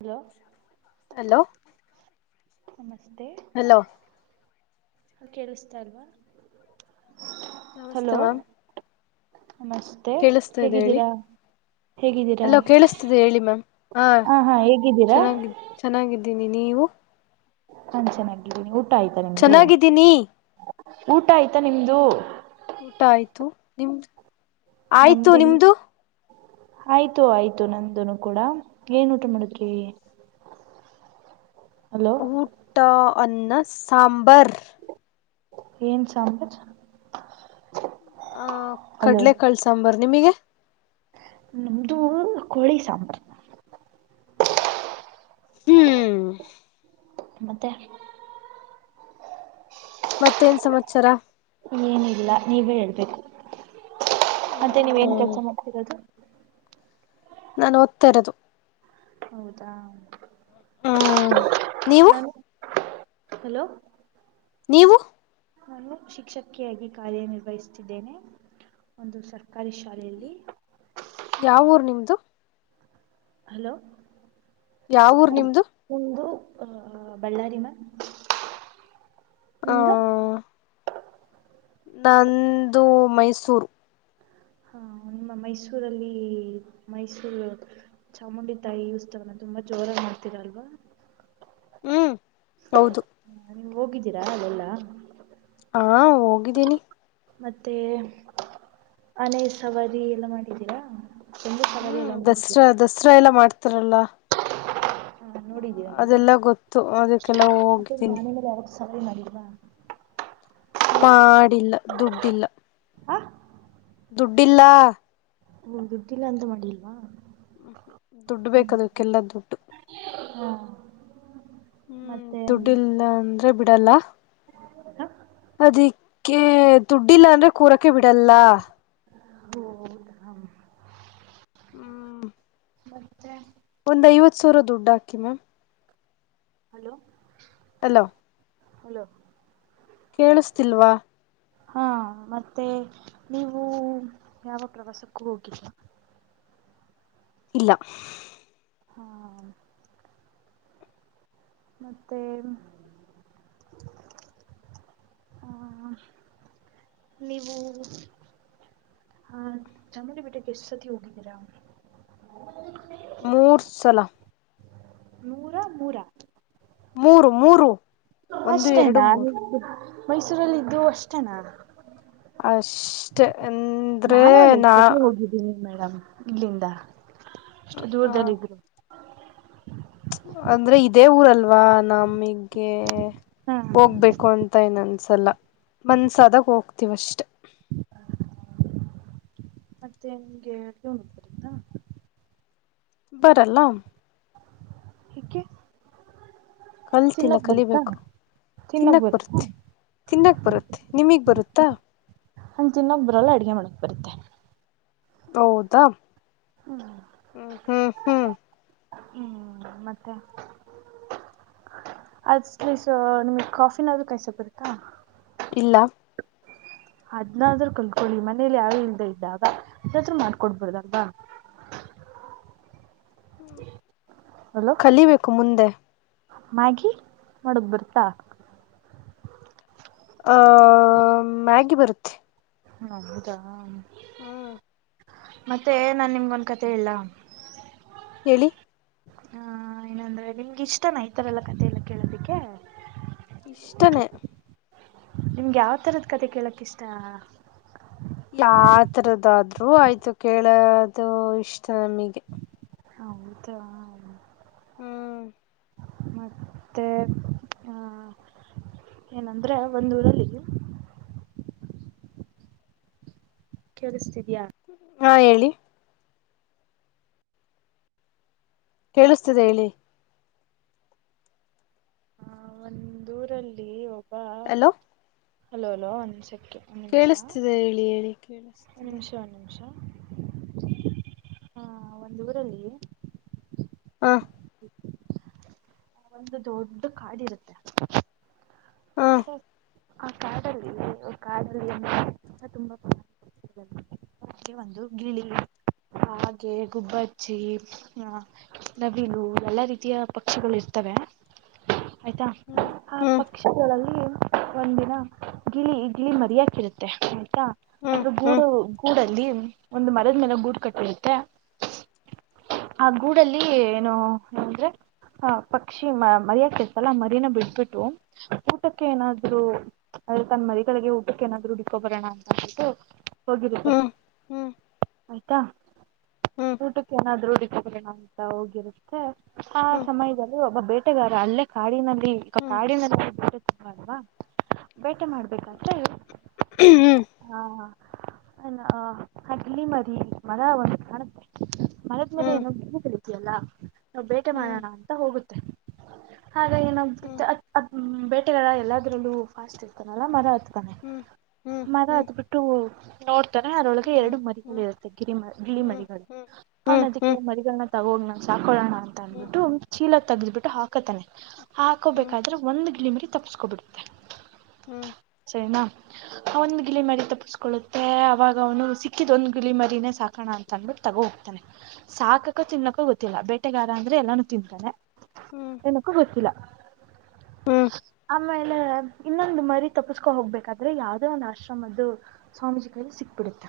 Hello hello ನಮಸ್ತೆ hello ಕೇಳಿಸ್ತಾ ಇಲ್ವಾ ನಮಸ್ತೆ ಹಲೋ ಮ್ಯಾಮ್ ನಮಸ್ತೆ ಕೇಳಿಸ್ತಾ ಇದೆ ಹೇಳಿ ಹೇಗಿದ್ದೀರ ಹೇಗಿದ್ದೀರ ಅಲೋ ಕೇಳಿಸ್ತಿದೆ ಹೇಳಿ ಮ್ಯಾಮ್ ಆ ಹಾ ಹೇಗಿದ್ದೀರಾ ಚೆನ್ನಾಗಿದ್ದೀವಿ ನೀವು ನಾನ್ ಚೆನ್ನಾಗಿದ್ದೀನಿ ಊಟ ಆಯ್ತಾ ನಿಮ್ದು ಚೆನ್ನಾಗಿದ್ದೀನಿ ಊಟ ಆಯ್ತಾ ನಿಮ್ದು. ಊಟ ಆಯ್ತು ನಿಮ್ದ್ ನಮ್ದಲ್ ಆಯ್ತು ಆಯ್ತು ನಮ್ದುನು ಕೂಡ ಏನ್ ಊಟ ಮಾಡಿದ್ರಿ. ಹಲೋ ಟ ಅನ್ನ ಸಾಂಬರ್ ಏನ್ ಸಾಂಬಾರ್. ಆ ಹಲೋ ಕಡ್ಲೆಕಾಳ್ ಸಾಂಬಾರ್ ನಿಮಿಗೆ ನಮ್ದು ಕೋಳಿ ಸಾಂಬಾರ್. ಹ್ಮ್ ಮತ್ತೆ [inaudible] ಮತ್ತೇನ್ ಸಮಾಚಾರ ಇನ್ ಏನಿಲ್ಲ ನೀವೇ ಹೇಳ್ಬೇಕು ಮತ್ತೆ ನೀವೇನ್ ಹ್ಮ್ ಕೆಲ್ಸ ಮಾಡ್ತಿರೋದು. ನಾನ್ ಓದ್ತಾ ಇರೋದು. ಹೌದಾ ಹ್ಮ ನೀವು ಉ ಹಲೋ ನೀವು ನನ್ನು ಶಿಕ್ಷಕಿಯಾಗಿ ಕಾರ್ಯ ನಿರ್ವಹಿಸುತ್ತಿದ್ದೇನೆ. ಒಂದು ಸರ್ಕಾರಿ ಶಾಲೆಯಲ್ಲಿ ಯಾವೂರ್ ನಿಮ್ದು ಹಲೋ ಯಾವೂರ್ ನಿಮ್ದು ನಮ್ದು ಅ ಬಳ್ಳಾರಿ ಮ್ಯಾಮ್. ಆ ನಂದು ಮೈಸೂರು ಹಾ ನಮ್ಮ ಮೈಸೂರಲ್ಲಿ ಮೈಸೂರ್ ಚಾಮುಂಡಿ ತಾಯಿ ಉಸ್ತವನ ತುಂಬಾ ಜೋರಾಗ್ ಮಾಡ್ತೀರಲ್ವ. ಹ್ಮ್ ಹೌದು ಹ್ಮ್ ನೀವು ಹೋಗಿದ್ದೀರಾ ಅಲ್ಲೆಲ್ಲಾ ಹಾ ಹೋಗಿದ್ದೀನಿ ಮತ್ತೆ ಅನೆ ಸವಾರಿ ಎಲ್ಲ ಮಾಡಿದ್ದೀರ ಹ್ಮ್ ದಸ್ರಾ ದಸರಾ ಎಲ್ಲಾ ಮಾಡ್ತಾರಲ್ಲ. ನೋಡಿದ್ದೀರಾ ನೀವು ಅದೆಲ್ಲ ಗೊತ್ತು ಅದಿಕ್ಕೆ ನಾವ್ ಹೋಗಿದ್ದೀನಿ ಸವರಿ ಮಾಡಿಲ್ವಾ ಮಾಡಿಲ್ಲ ದುಡ್ಡಿಲ್ಲ. ಆ ದುಡ್ಡಿಲ್ಲ ಹು ದುಡ್ಡಿಲ್ಲ ಅಂತ ಬಂದಿಲ್ವ ಹ್ಮ್ ದುಡ್ಡು ಬೇಕದುಕ್ಕೆಲ್ಲ ದುಡ್ಡು ಹಾ ಹ್ಮ್ ಮತ್ತೆ ದುಡ್ಡಿಲ್ಲ ಅಂದ್ರೆ ಬಿಡಲ್ಲ ಹ ಅದಿಕ್ಕೆ ದುಡ್ಡಿಲ್ಲ ಅಂದ್ರೆ ಕೂರಕ್ಕೆೆ ಬಿಡಲ್ಲ ಹೌದ ಹ ಹ್ಮ ಮತ್ತೆ ಒಂದ್ಐವತ್ತು ಸಾವಿರ ದುಡ್ಡು ಹಾಕಿ ಮ್ಯಾಮ್ ಹಲೋ ಹಲೋ ಹಲೋ ಕೇಳಿಸ್ತಿಲ್ವಾ ಹಾ ಮತ್ತೆ ನೀವು ಯಾವ ಪ್ರವಾಸಕ್ಕೂ ಹೋಗಿಲ ಇಲ್ಲ ಹಾ ಮತ್ತೆ ನೀವು ಹಾ ಚಾಮುಂಡಿ ಬೆಟ್ಟಕ್ಕೆ ಎಷ್ಟ ಸತಿ ಹೋಗಿದ್ದೀರಾ ಮೂರ್ಸಲ ನೂರ ಮೂರ ಮೂರು ಮೂರು ಒಂದು ಅಷ್ಟೇ ಎರಡು ನ ಮೂರು ಮೈಸೂರಲ್ಲ ಇದಿದ್ದು ಅಷ್ಟೇನಾ ಅಷ್ಟ ಅಂದ್ರೆ ನಾನು ಒಂದ್ ಐದ್ ನಾ ಸತಿ ಹೋಗಿದ್ದೀನಿ ಮೇಡಮ್ ಇಲ್ಲಿಂದ ಎಷ್ಟು ಹ ದೂರದಲ್ಲಿ ಇದ್ದು ಅಂದ್ರೆ ಇದೇ ಊರಲ್ವಾ ನಮಗ್ಗೆ ಹಾ ಹೋಗ್ಬೇಕು ಅಂತ ಅನ್ಸಲ್ಲ ಮನ್ಸಾದಾಗ ಹೋಗ್ತೀವ ಅಷ್ಟೆ ಮತ್ತೆ ನಿಮ್ಗೆ [unintelligible] ಬರಲ್ಲ ಏಕೆ ಕಲ್ತಿಲ್ಲ ತಿನ್ನೋಕ್ ಬರುತ್ತಾ ಕಲಿಬೇಕು ತಿನ್ನೋಕ್ ತಿನ್ನಕ್ ಬರುತ್ತಾ ಬರ್ತ್ತತಿ ತಿನ್ನಕ್ ಬರುತ್ತೆ ನಿಮಗ್ ಬರುತ್ತಾ ನಂಗ್ ತಿನ್ನೋಕ ಬರಲ್ಲ ಅಡ್ಗೆ ಮಾಡಕ್ ಬರತ್ತೆ ಹೌದಾ ಹ್ಮ್ ಹ ಹ್ಮ ಹ್ಮ ಹ್ಮ್ ಮತ್ತೆ ಅಟ್ಲೀಸ್ ನಿಮಗ್ ಕಾಫಿನಾದ್ೂ ಕಾಯಸ ಬರುತ್ತಾ ಇಲ್ಲ ಅದ್ನಾದ್ರು ಕಲ್ಕೊಳ್ಳಿ ಮನೇಲಿ ಯಾರು ಇಲ್ದ ಇದ್ದಾಗ ಅದತ್ರರು ಮಾಡ್ಕೊಡ್ಬಾರದಲ್ವಾ ಕಲಿಬೇಕು ಮುಂದೆ ಮಾಗಿಿ ಮಾಡಾಕ ಬರ್ತಾ ಆಹ ಮ್ಯಾಗಿ ಬರುತ್ತೆ ಹೌದಾ ಹ್ಮ್ ಮತ್ತೆ ನಾನ್ ನಿಮ್ಗೊಂದ್ ಕತೆ ಹೇಳ ಹೇಳಿ ಹಾ ಏನಂದ್ರೆ ನಿಮಗೆ ಇಷ್ಟ ನ ಈತರೆ ಎಲ್ಲಾ ಕಥೆಲ್ಲ ಕೇಳೋದಿಕ್ಕೆ ಇಷ್ಟನೆೇ ನಿಮ್ಗೆ ಯಾವ ತರದ್ ಕತೆೆ ಕೇಳಕ್ ಇಷ್ಟ ಯ ತರದಾದ್ರು ಆಯ್ತು ಕೇಳದು ಇಷ್ಟ ನಮಗೆ [unintelligible] ಹ್ಮ್ ಮತ್ತೆ ಆ ಏನಂದ್ರೆ ಒಂದಊರಲ್ಲಿ ಕೇಳಿಸ್ತಿದ್ಯ ಹಾ ಹೇಳಿ ಕೇಳಿಸ್ತಿದೆ ಹೇಳಿ ದೂರಲ್ಲಿ ಒಬ್ಬ ಹಲೋ ಹಲೋಲೋ ಅನ್ ಸೆಕು ಕೇಳಿಸ್ತಿದೆ ಹೇಳಿ ಹೇಳಿ ಕೇಳಿಸತ ನಿಮಿಷ ನಿಮಿಷ ಹಾ ಒಂದು ಊರಲ್ಲಿ- ಆ [inaudible] ಒಂದು ದೊಡ್ಡ ಕಾಡಿ ಇರುತ್ತೆ ಹ ಹೇ ಕಾಡಲ್ಲಿ ಕಾಡಲ್ಲಿ ಅಂದ್ರ ತುಂಬಾ [unintelligible] ಆ ಒಂದು ಗಿಳಿ ಹಾಗೆ ಗುಬ್ಬಚ್ಚಿ ಹ ನವಿಲು ಎಲ್ಲಾ ರೀತಿಯ ಪಕ್ಷಿಗಳು ಇರ್ತವೆ ಆಯ್ತಾ ಹ್ಮ್ ಆ ಹ್ಮ್ ಪಕ್ಷಿಗಳಲ್ಲಿ ಒಂದಿನ ಗಿಳಿ ಗಿಳಿ ಮರಿಯೋಕಿರುತ್ತೆ ಹ್ಮ್ ಆದ್ರೂ ಗೂಡ ಹ್ಮ್ ಗೂಡ ಒಂದ್ ಮರದ ಮೇಲೆ ಗುಡ್ ಕಟ್ಟಿರುತ್ತೆ ಆ ಗೂಡಲ್ಲಿ ಏನೋ ಏಂದ್ರೆ ಹಾ ಪಕ್ಷಿ ಮ ಮರಿಯಕ್ಕೆಸಲ ಮರಿನ ಬಿಟ್ಬಿಟ್ಟು ಊಟಕ್ಕೆ ಏನಾದ್ರು ಆದ್ರೆ ತನ್ ಮರಿಗಳಿಗೆ ಊಟಕ್ಕೆಏನಾದ್ರು ತಗೋ ಬರೋಣ ಅಂತ ಅನ್ಬಿಟ್ಟು ಹೋಗಿರುತ್ತೆ ಹ್ಮ್ ಹ್ಮ್ ಆಯ್ತಾ ಹ್ಮ್ ಊಟಕ್ಕೆ ಏನಾದರು ಅಂತ ಹೋಗಿರುತ್ತೆ ಆ ಹ್ಮ್ ಹ್ಮ್ ಸಮಯದಲ್ಲಿ ಒಬ್ಬ ಬೇಟೆ ಗಾರ ಅಲ್ಲೇ ಕಾಡಿನಲ್ಲಿ ಹ್ಮ್ ಕಾಡಿನಲ್ಲಿ ಲ್ವಾ ಬೇಟೆ ಮಾಡ್ಬೇಕಾದ್ರೆ ಹ್ಮ್ ಹಾ ಅ ಗಿಳಿ ಮರಿ ಮರ ಒಂದು ಮರದ ಮೇಲೆ ಹ್ಮ್ ಹ್ಮ್ ಹ್ಮ್ ಹ್ಮ್ ಹ್ಮ್ ಏನೋ ಬ ಕಳಿತಲ್ಲಾ ನಾವು ಬೇಟೆ ಮಾಡೋಣ ಹೋಗುತ್ತೆ ಹಾಗ ಏನಾಗುತ್ತೆ ಹ್ಮ್ ಹ್ಮ್ ಅದು ಬೇಟೆಗಾರ ಎಲ್ಲದ್ರಲ್ಲೂ ಫಾಸ್ಟ್ ಇರ್ತಾನಲ್ಲ ಮರ ಹತ್ತತಾನೆ ಹ್ಮ್ ಮರ ಹ್ಮ್ ಹತ್ಬಿಟ್ಟ ನೋಡ್ತಾರೆ ಅದರೊಳಗೆ ಎರಡು ಮರಿಗಳು ಹ್ಮ್ ಇರುತ್ತೆ ಗಿರಿ ಮ ಗಿಳಿ ಮರಿಗಳು ಆ ಹ್ಮ್ ಹ್ಮ್ ಹ್ಮ್ ಹ್ಮ್ ಹ್ಮ್ ಹ್ಮ್ ಹ್ಮ್ ಹ್ಮ್ ಹ್ಮ್ ಮರಿಗಳನ್ನ ತಗೋಣ ಸಾಕೊಳ್ಳಳೋನ ಅಂತ ಅಂದ್ಬಿಟ್ಟು ಚೀಲ ತಗ್ದ್ ಬಿಿಟ್ಟು ಹಾಕತಾನೆ ಹಾಕೋಬೇಕ ಒಂದು ಗಿಳಿ ಮಿರಿ ತಪ್ಪಸ್ಕೋಬಿಡತ್ತೆ. ಹ್ಮ್ ಚೈನಾ ಅವ್ನ್ ಗಿಳಿ ಮರಿ ತಪ್ಪಿಸ್ಕೊಳ್ಳುತ್ತೆ ಅವಾಗ ಅವನು ಸಿಕ್ಕಿದ್ ಒಂದ್ ಗಿಳಿ ಮರಿನೇ ಸಾಕಣ ಅನ್ ತಂದ್ಬಿಟ್ಟು ತಗೋ ಹೋಗ್ತಾನೆ ಸಾಕಕ ತಿನ್ನಕ ಗೊತ್ತಿಲ್ಲ ಬೇಟೆಗಾರ ಅಂದ್ರೆ ಎಲ್ಲಾನು ತಿಂತಾನೆ. ಹ್ಮ ಏನಕ್ಕೂ ಗೊತ್ತಿಲ್ಲ ಹ್ಮ್ ಆಮೇಲೆ ಇನ್ನೊಂದು ಮರಿ ತಪ್ಪಸ್ಕೊ ಹೋಗ್ಬೇಕಾದ್ರೆ ಯಾವ್ದೇ ಒಂದ್ ಆಶ್ರಮದ್ದು ಸ್ವಾಮೀಜಿ ಕೈಲಿ ಸಿಕ್ಬಿಡುತ್ತೆ.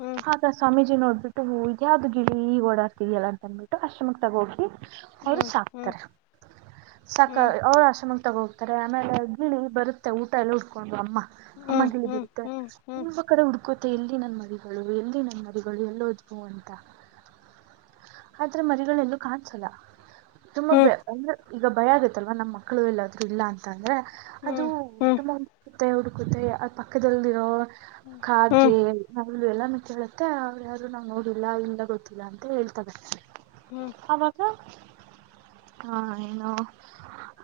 ಹ್ಮ್ ಆಗ ಸ್ವಾಮೀಜಿ ನೋಡ್ಬಿಟ್ಟು ಹೂಗಿ ಇದ್ಯಾವ್ದು ಗಿಳಿ ಓಡಾಡ್ತಿದಿಯಲ್ಲ ಅಂತ ಅನ್ಬಿಟ್ಟು ಆಶ್ರಮಕ್ ತಗೋಗಿ ಅವ್ರು ಸಾಕ್ತಾರೆ. ಸಾಕ ಅವ್ರು ಆಶ್ರಮಕ್ಕೆ ತಗೋ ಹೋಗ್ತಾರೆ ಆಮೇಲೆ ಗಿಳಿ ಬರುತ್ತೆ ಊಟ ಎಲ್ಲ ಹುಡ್ಕೊಂಡು ಅಮ್ಮ. ಅಮ್ಮ ಗಿಳಿ ಹ್ಮ್ ಬರುತ್ತೆ. ಹ್ಮ್ ತುಂಬ ಕಡೆ ಹುಡ್ಕುತ್ತೆ ಎಲ್ಲಿ ನನ್ ಮರಿಗಳು ಎಲ್ಲಿ ನನ್ ಮರಿಗಳು ಎಲ್ ಹೋದ್ವು ಅಂತ. ಆದ್ರ ಮರಿಗಳೆಲ್ಲೂ ಕಾಣ್ಸಲ್ಲ. ತುಂಬಾ ಹ್ಮ್ ಬೆ ಅಂದ್ರೆ ಈಗ ಭಯ ಆಗತ್ತಲ್ವಾ ನಮ್ಮ್ ಮಕ್ಳು ಎಲ್ಲಾದ್ರು ಇಲ್ಲ ಅಂತಂದ್ರೆ ಅದು ಹ್ಮ್ ಹ್ಮ್ ತುಂಬಾ ಹುಡ್ಕುತ್ತೆ ಹುಡ್ಕುತ್ತೆ ಆ ಪಕ್ಕದಲ್ಲಿರೋ ಹ್ಮ್ ಕಾಗೆ ನವಿಲು ಎಲ್ಲಾರ್ನೂ ಕೇಳತ್ತೆ ಅವ್ರು ಯಾರು ನಾವ್ ನೋಡಿಲ್ಲ ಇಲ್ಲ ಗೊತ್ತಿಲ್ಲ ಅಂತ ಹೇಳ್ತಾರೆ. ಹ್ಮ ಅವಾಗ ಹಾ ಏನು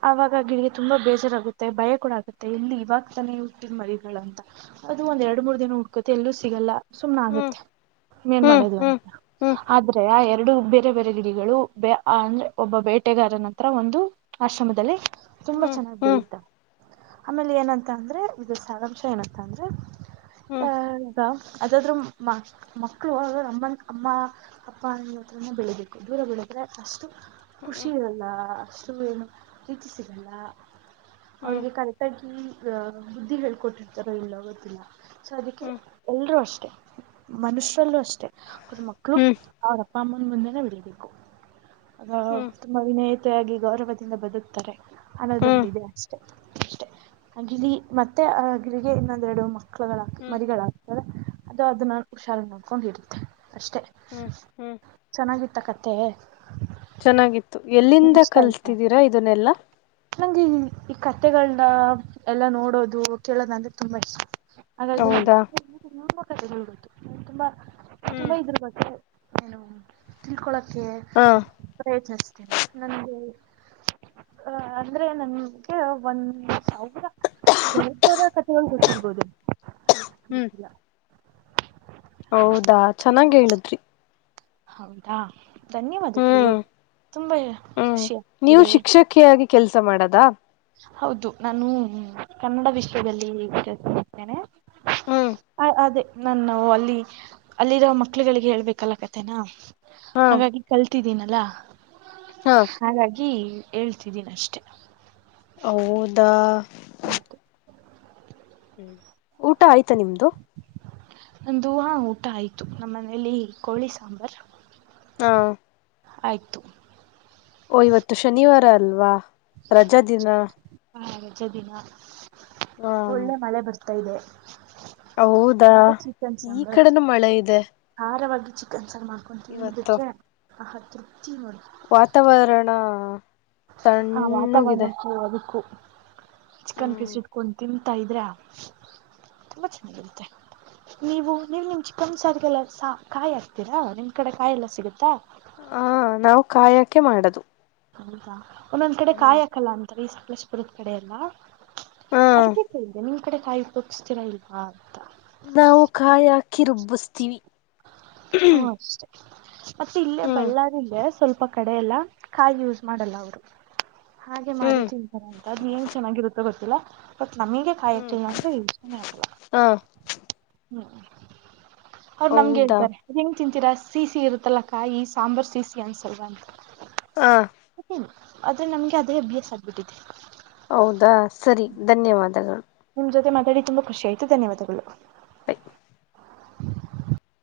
ಆವಾಗ ಗಿಳಿಗೆ ತುಂಬಾ ಬೇಜಾರಾಗುತ್ತೆ ಭಯ ಕೂಡ ಆಗುತ್ತೆ ಇಲ್ಲಿ ಇವಾಗ ತಾನೆ ಹುಟ್ಟಿದ ಮರಿಗಳಂತ ಅದು ಒಂದ್ ಎರಡು ಮೂರ್ ದಿನ ಹುಡ್ಕುತ್ತೆ ಎಲ್ಲೂ ಸಿಗಲ್ಲ ಸುಮ್ನ್ ಹ್ಮ್ ಆಗತ್ತೆ ಇನ್ನೇನ್ ಹ್ಮ್ ಮಾಡೋದು ಹ್ಮ್ ಅಂತ. ಹ್ಮ್ ಆದ್ರೆ ಆ ಎರಡು ಬೇರೆ ಬೇರೆ ಗಿಳಿಗಳು ಬೆ ಆ ಅಂದ್ರೆ ಒಬ್ಬ ಬೇಟೆಗಾರನ ಹತ್ರ ಒಂದು ಆಶ್ರಮದಲ್ಲಿ ತುಂಬಾ ಹ್ಮ್ ಚೆನ್ನಾಗಿ ಹ್ಮ್ ಬೆಳತ ಆಮೇಲೆ ಏನಂತ ಅಂದ್ರೆ ಇದ್ರ್ ಸಾರಾಂಶ ಏನಂತ ಅಂದ್ರೆ ಹ್ಮ್ ಹ್ಮ್ ಆ ಅ ಅದಾದ್ರೂ ಮ ಮಕ್ಕಳು ಅವ್ರ್ ಅಮ್ಮನ್ ಅಮ್ಮ ಅಪ್ಪ ಅ ಹತ್ರನೆ ಬೆಳೆಬೇಕು ದೂರ ಬೆಳು ದ್ರೆ ಅಷ್ಟು ಖುಷಿ ಹ್ಮ್ ಇರಲ್ಲ ಅಷ್ಟು ಏನು ಪ್ರೀತಿ ಸಿಗಲ್ಲ. ಹ್ಮ್ ಅವ್ರಿಗೆ ಕರೆಕ್ಟಾಗಿ ಅ ಬುದ್ಧಿ ಹೇಳ್ಕೊಟ್ಟಿರ್ತಾರೊ ಇಲ್ಲೋ ಗೊತ್ತಿಲ್ಲ. ಸೊ ಅದಕ್ಕೆ ಹ್ಮ್ ಎಲ್ರೂ ಅಷ್ಟೆ ಮನುಷ್ಯರಲ್ಲೂ ಅಷ್ಟೇ ಅವ್ರ್ ಮಕ್ಳು ಹ್ಮ್ ಅವರಪ್ಪ ಅಮ್ಮನ ಮುಂದೆನೆ ಬೆಳಿಬೇಕು ಅಗ ಹ್ಮ್ ತುಂಬಾ ವಿನಯ ತೆಯಾಗಿ ಗೌರವದಿಂದ ಬದುಕ್ತಾರೆ ಅನ್ನೋದೊಂದು ಹ್ಮ್ ಇದೆ ಅಷ್ಟೆ ಅಷ್ಟೆ [unintelligible] ಮತ್ತೆ ಆ ಗಿಳಿಗೆ ಇನ್ನೊಂದೆರಡು ಮಕ್ಳುಗಳ ಹ್ಮ್ ಮರಿಗಳಾಗ್ ಅದು ಅದು ನಾನು ಹುಷಾರಾಗ್ ನೋಡ್ಕೊಂಡ್ ಇಡುತ್ತೆ ಅಷ್ಟೆ ಹ್ಮ್ ಚೆನ್ನಾಗಿ ತ್ತಾ ಕಥೆ ಚೆನ್ನಾಗಿತ್ತು ನಿಂಗ್ ಎಲ್ಲಿಂದ ಇಷ್ಟ ಆಯ್ತಾ ಕಲ್ತಿದ್ದೀರಾ ಇದುನ್ನೆಲ್ಲ ನಂಗೆ ಈ ಈ ಕತೆಗಳ್ನ ಎಲ್ಲ ನೋಡೋದು ಕೇಳೋದಂದ್ರೆ ತುಂಬಾ ಇಷ್ ಹಾಗಾಗಿ ಹೌದಾ ನಂಗ್ ತುಂಬಾ ಕಥೆಗಳ್ ಗೊತ್ತು ನಾನ್ ತುಂಬಾ ತುಂಬ ಹ್ಮ್ ಇದ್ರು ಬಗ್ಗೆ ಏನು ತಿಳ್ಕೊಳಕ್ಕೆ ಹಾ ಪ್ರಯತ್ನಿಸ್ತೇನೆ ನಂಗೆ ಅಂದ್ರೆ ನನ್ಗೆ ಒಂದ್ ಸಾವಿರ ಒಂದೆರಡ್ ಸಾವ್ರ ಕಥೆಗಳ್ ಗೊತ್ತಿರ್ರ್ಬೋದು ಹ್ಮ್ ಗೊತ್ತಿಲ್ಲ. ಹೌದಾ ಚೆನ್ನಾಗೇಳುದ್ರಿ ಹೌದಾ ಧನ್ಯವಾದಗಳು ಹ್ಮ್ ತುಂಬಾ ಖುಷಿ ಆಗ್ತಿದೆ ಮುಖ ಆಗಿ ಕೆಲಸ ಮಾಡದಾ ಹೌದು ನಾನು ಕನ್ನಡ ವಿಷ್ಯದಲ್ಲಿದ್ದೇನೆ ಹ್ಮ್ ಹ ಅದೇ ನಾನ ಅಲ್ಲಿ ಅಲ್ಲಿರೋ ಮಕ್ಳುಗಳಿಗೆ ಹೇಳ್ಬೇಕಲ್ಲ ಕತೆೇನಾ ಹಾ ಹಾಗಾಗಿ ಕಲ್ತಿದ್ದೀನಲ್ಲಾ ಹಾ ಹಾಗಾಗಿ ಹೇಳ್ತಿದ್ದೀನಿ ಅಷ್ಟೆ ದಾ ಹೌದು ಹ್ಮ್ ಊಟ ಆಯ್ತಾ ನಿಮ್ದು ಒಂದು ಊಟ ಆಯ್ತು ನಮ್ಮ ಮನೆಯಲ್ಲಿ ಕೋಳಿ ಸಾಂಬಾರ್ ಹಾ ಆಯ್ತು ಓ ಇವತ್ತು ಶನಿವಾರ ಅಲ್ವಾ ರಜಾ ದಿನ ಹ ರಜೆ ದಿನ ಹ ಒಳ್ಳೆ ಮಳೆ ಬರ್ತಾ ಇದೆ ಹೌದಾ ಮುಂದೆ ಈ ಕಡೆನು ಮಳೆ ಇದೆ ಆಹಾರವಾಗಿ ಚಿಕನ್ ಸಲ್ ಮಾಡ್ಕೊಂತೀವಿ ನಿದೆ ಇವತ್ತು ಆಹ ತೃಪ್ತಿ ನೋಡ್ ವಾತಾವರಣರಣ ಹ ವಾತಾವರ್ರಣಕ್ಕೆ ಅದಕ್ಕು ಚಿಕನ್ ಹ್ಮ್ ಪೀಸ್ ಇಟ್ಕೊ ತಿನ್ ತ ಇದ್ರೆ ತುಂಬ ಚೆನ್ನಾಗಿರುತ್ತೆ ನೀವು ನೀವು ನಿಮ್ ಚಿಕ್ಕನ್ ಸಾರಿಗೆಲ್ಲ ಕಾಯಿ ಹಾಕ್ತೀರಾ ನಿಮ ಕಡೆ ಕಾಯಿಲ್ಲ ಸಿಗುತ್ತಾ ಹ ನಾವು ಕಾಯಕೆ ಮಾಡದು ಹೌದಾ ಒಂದೊಂದ್ ಕಡೆ ಹ್ಮ್ ಕಾಯಾಕಲ್ಲ ಅಂತಾರೆ ಈ ಸಲೇಶಪುರದ ಕಡೆ ಎಲ್ಲ ಹ ಅದಕ್ಕೆ ಹೇದೆ ನಿಮ್ ಕಡೆ ಕಾಯಿ ಉಪಯೋಗಿಸಸ್ತೀರಾ ಇಲ್ವಾ ಅಂತ ನಾವು ಕಾಯಿ ಹಾಕಿ ರುಬ್ಬಿಸ್ತೀವಿ ಹಓ ಅಷ್ಟೇ ಮತ್ತೆ ಇಲ್ಲೇ ಹ್ಮ್ ಬಳ್ಳಾರಇದ ಸ್ವಲ್ಪ ಕಡೆ ಎಲ್ಲ ಕಾಯಿ ಯಸ್ ಮಾಡಲ್ಲ ಅವ್ರು ಹಾಗೆ ಮಾಡಿ ಹ್ಮ್ ತಿಂತಾರ ಅಂತ ಅದ್ ಗ ಚೆನ್ನಾಗಿರುತ್ತೋ ಗೊತ್ತಿಲ್ಲ ಬಟ್ ನಮಗೆ ಕಾಯತಿಲ್ಲ ಅಂದ್ರೆ ವಿಚಾನನೆ ಆಗ್ಲ ಹಾಂ ಹ್ಮ್ ಅವರ್ ನಮ್ಗೆ ಹೌದಾ ಹೇಳ್ತರೆ. ಹೆಂಗೆ ತಿಂತೀರಾ ಸೀ ಸೀ ಇರುತ್ತಲ್ಲ ಕಾಯಿ ಸಾಂಬಾರ್ ಸೀ ಸೀ ಅನ್ಸಲ್ವಾ ಅಂತ. ಹ ಆದ್ರೆ ನಮ್ಗೆ ಅದೇ ಬಿ ಎಸ್ ಆಗ್ಬಿಟ್ಟಿದೆ ಹೌದಾ ಸರಿ ಧನ್ಯವಾದಗಳು ನಿಮ್ ಜೊತಾಡಿ ತುಂಬ ಖುಷಿಯ್ತು ಧನ್ಯಾದಗಳು ಹ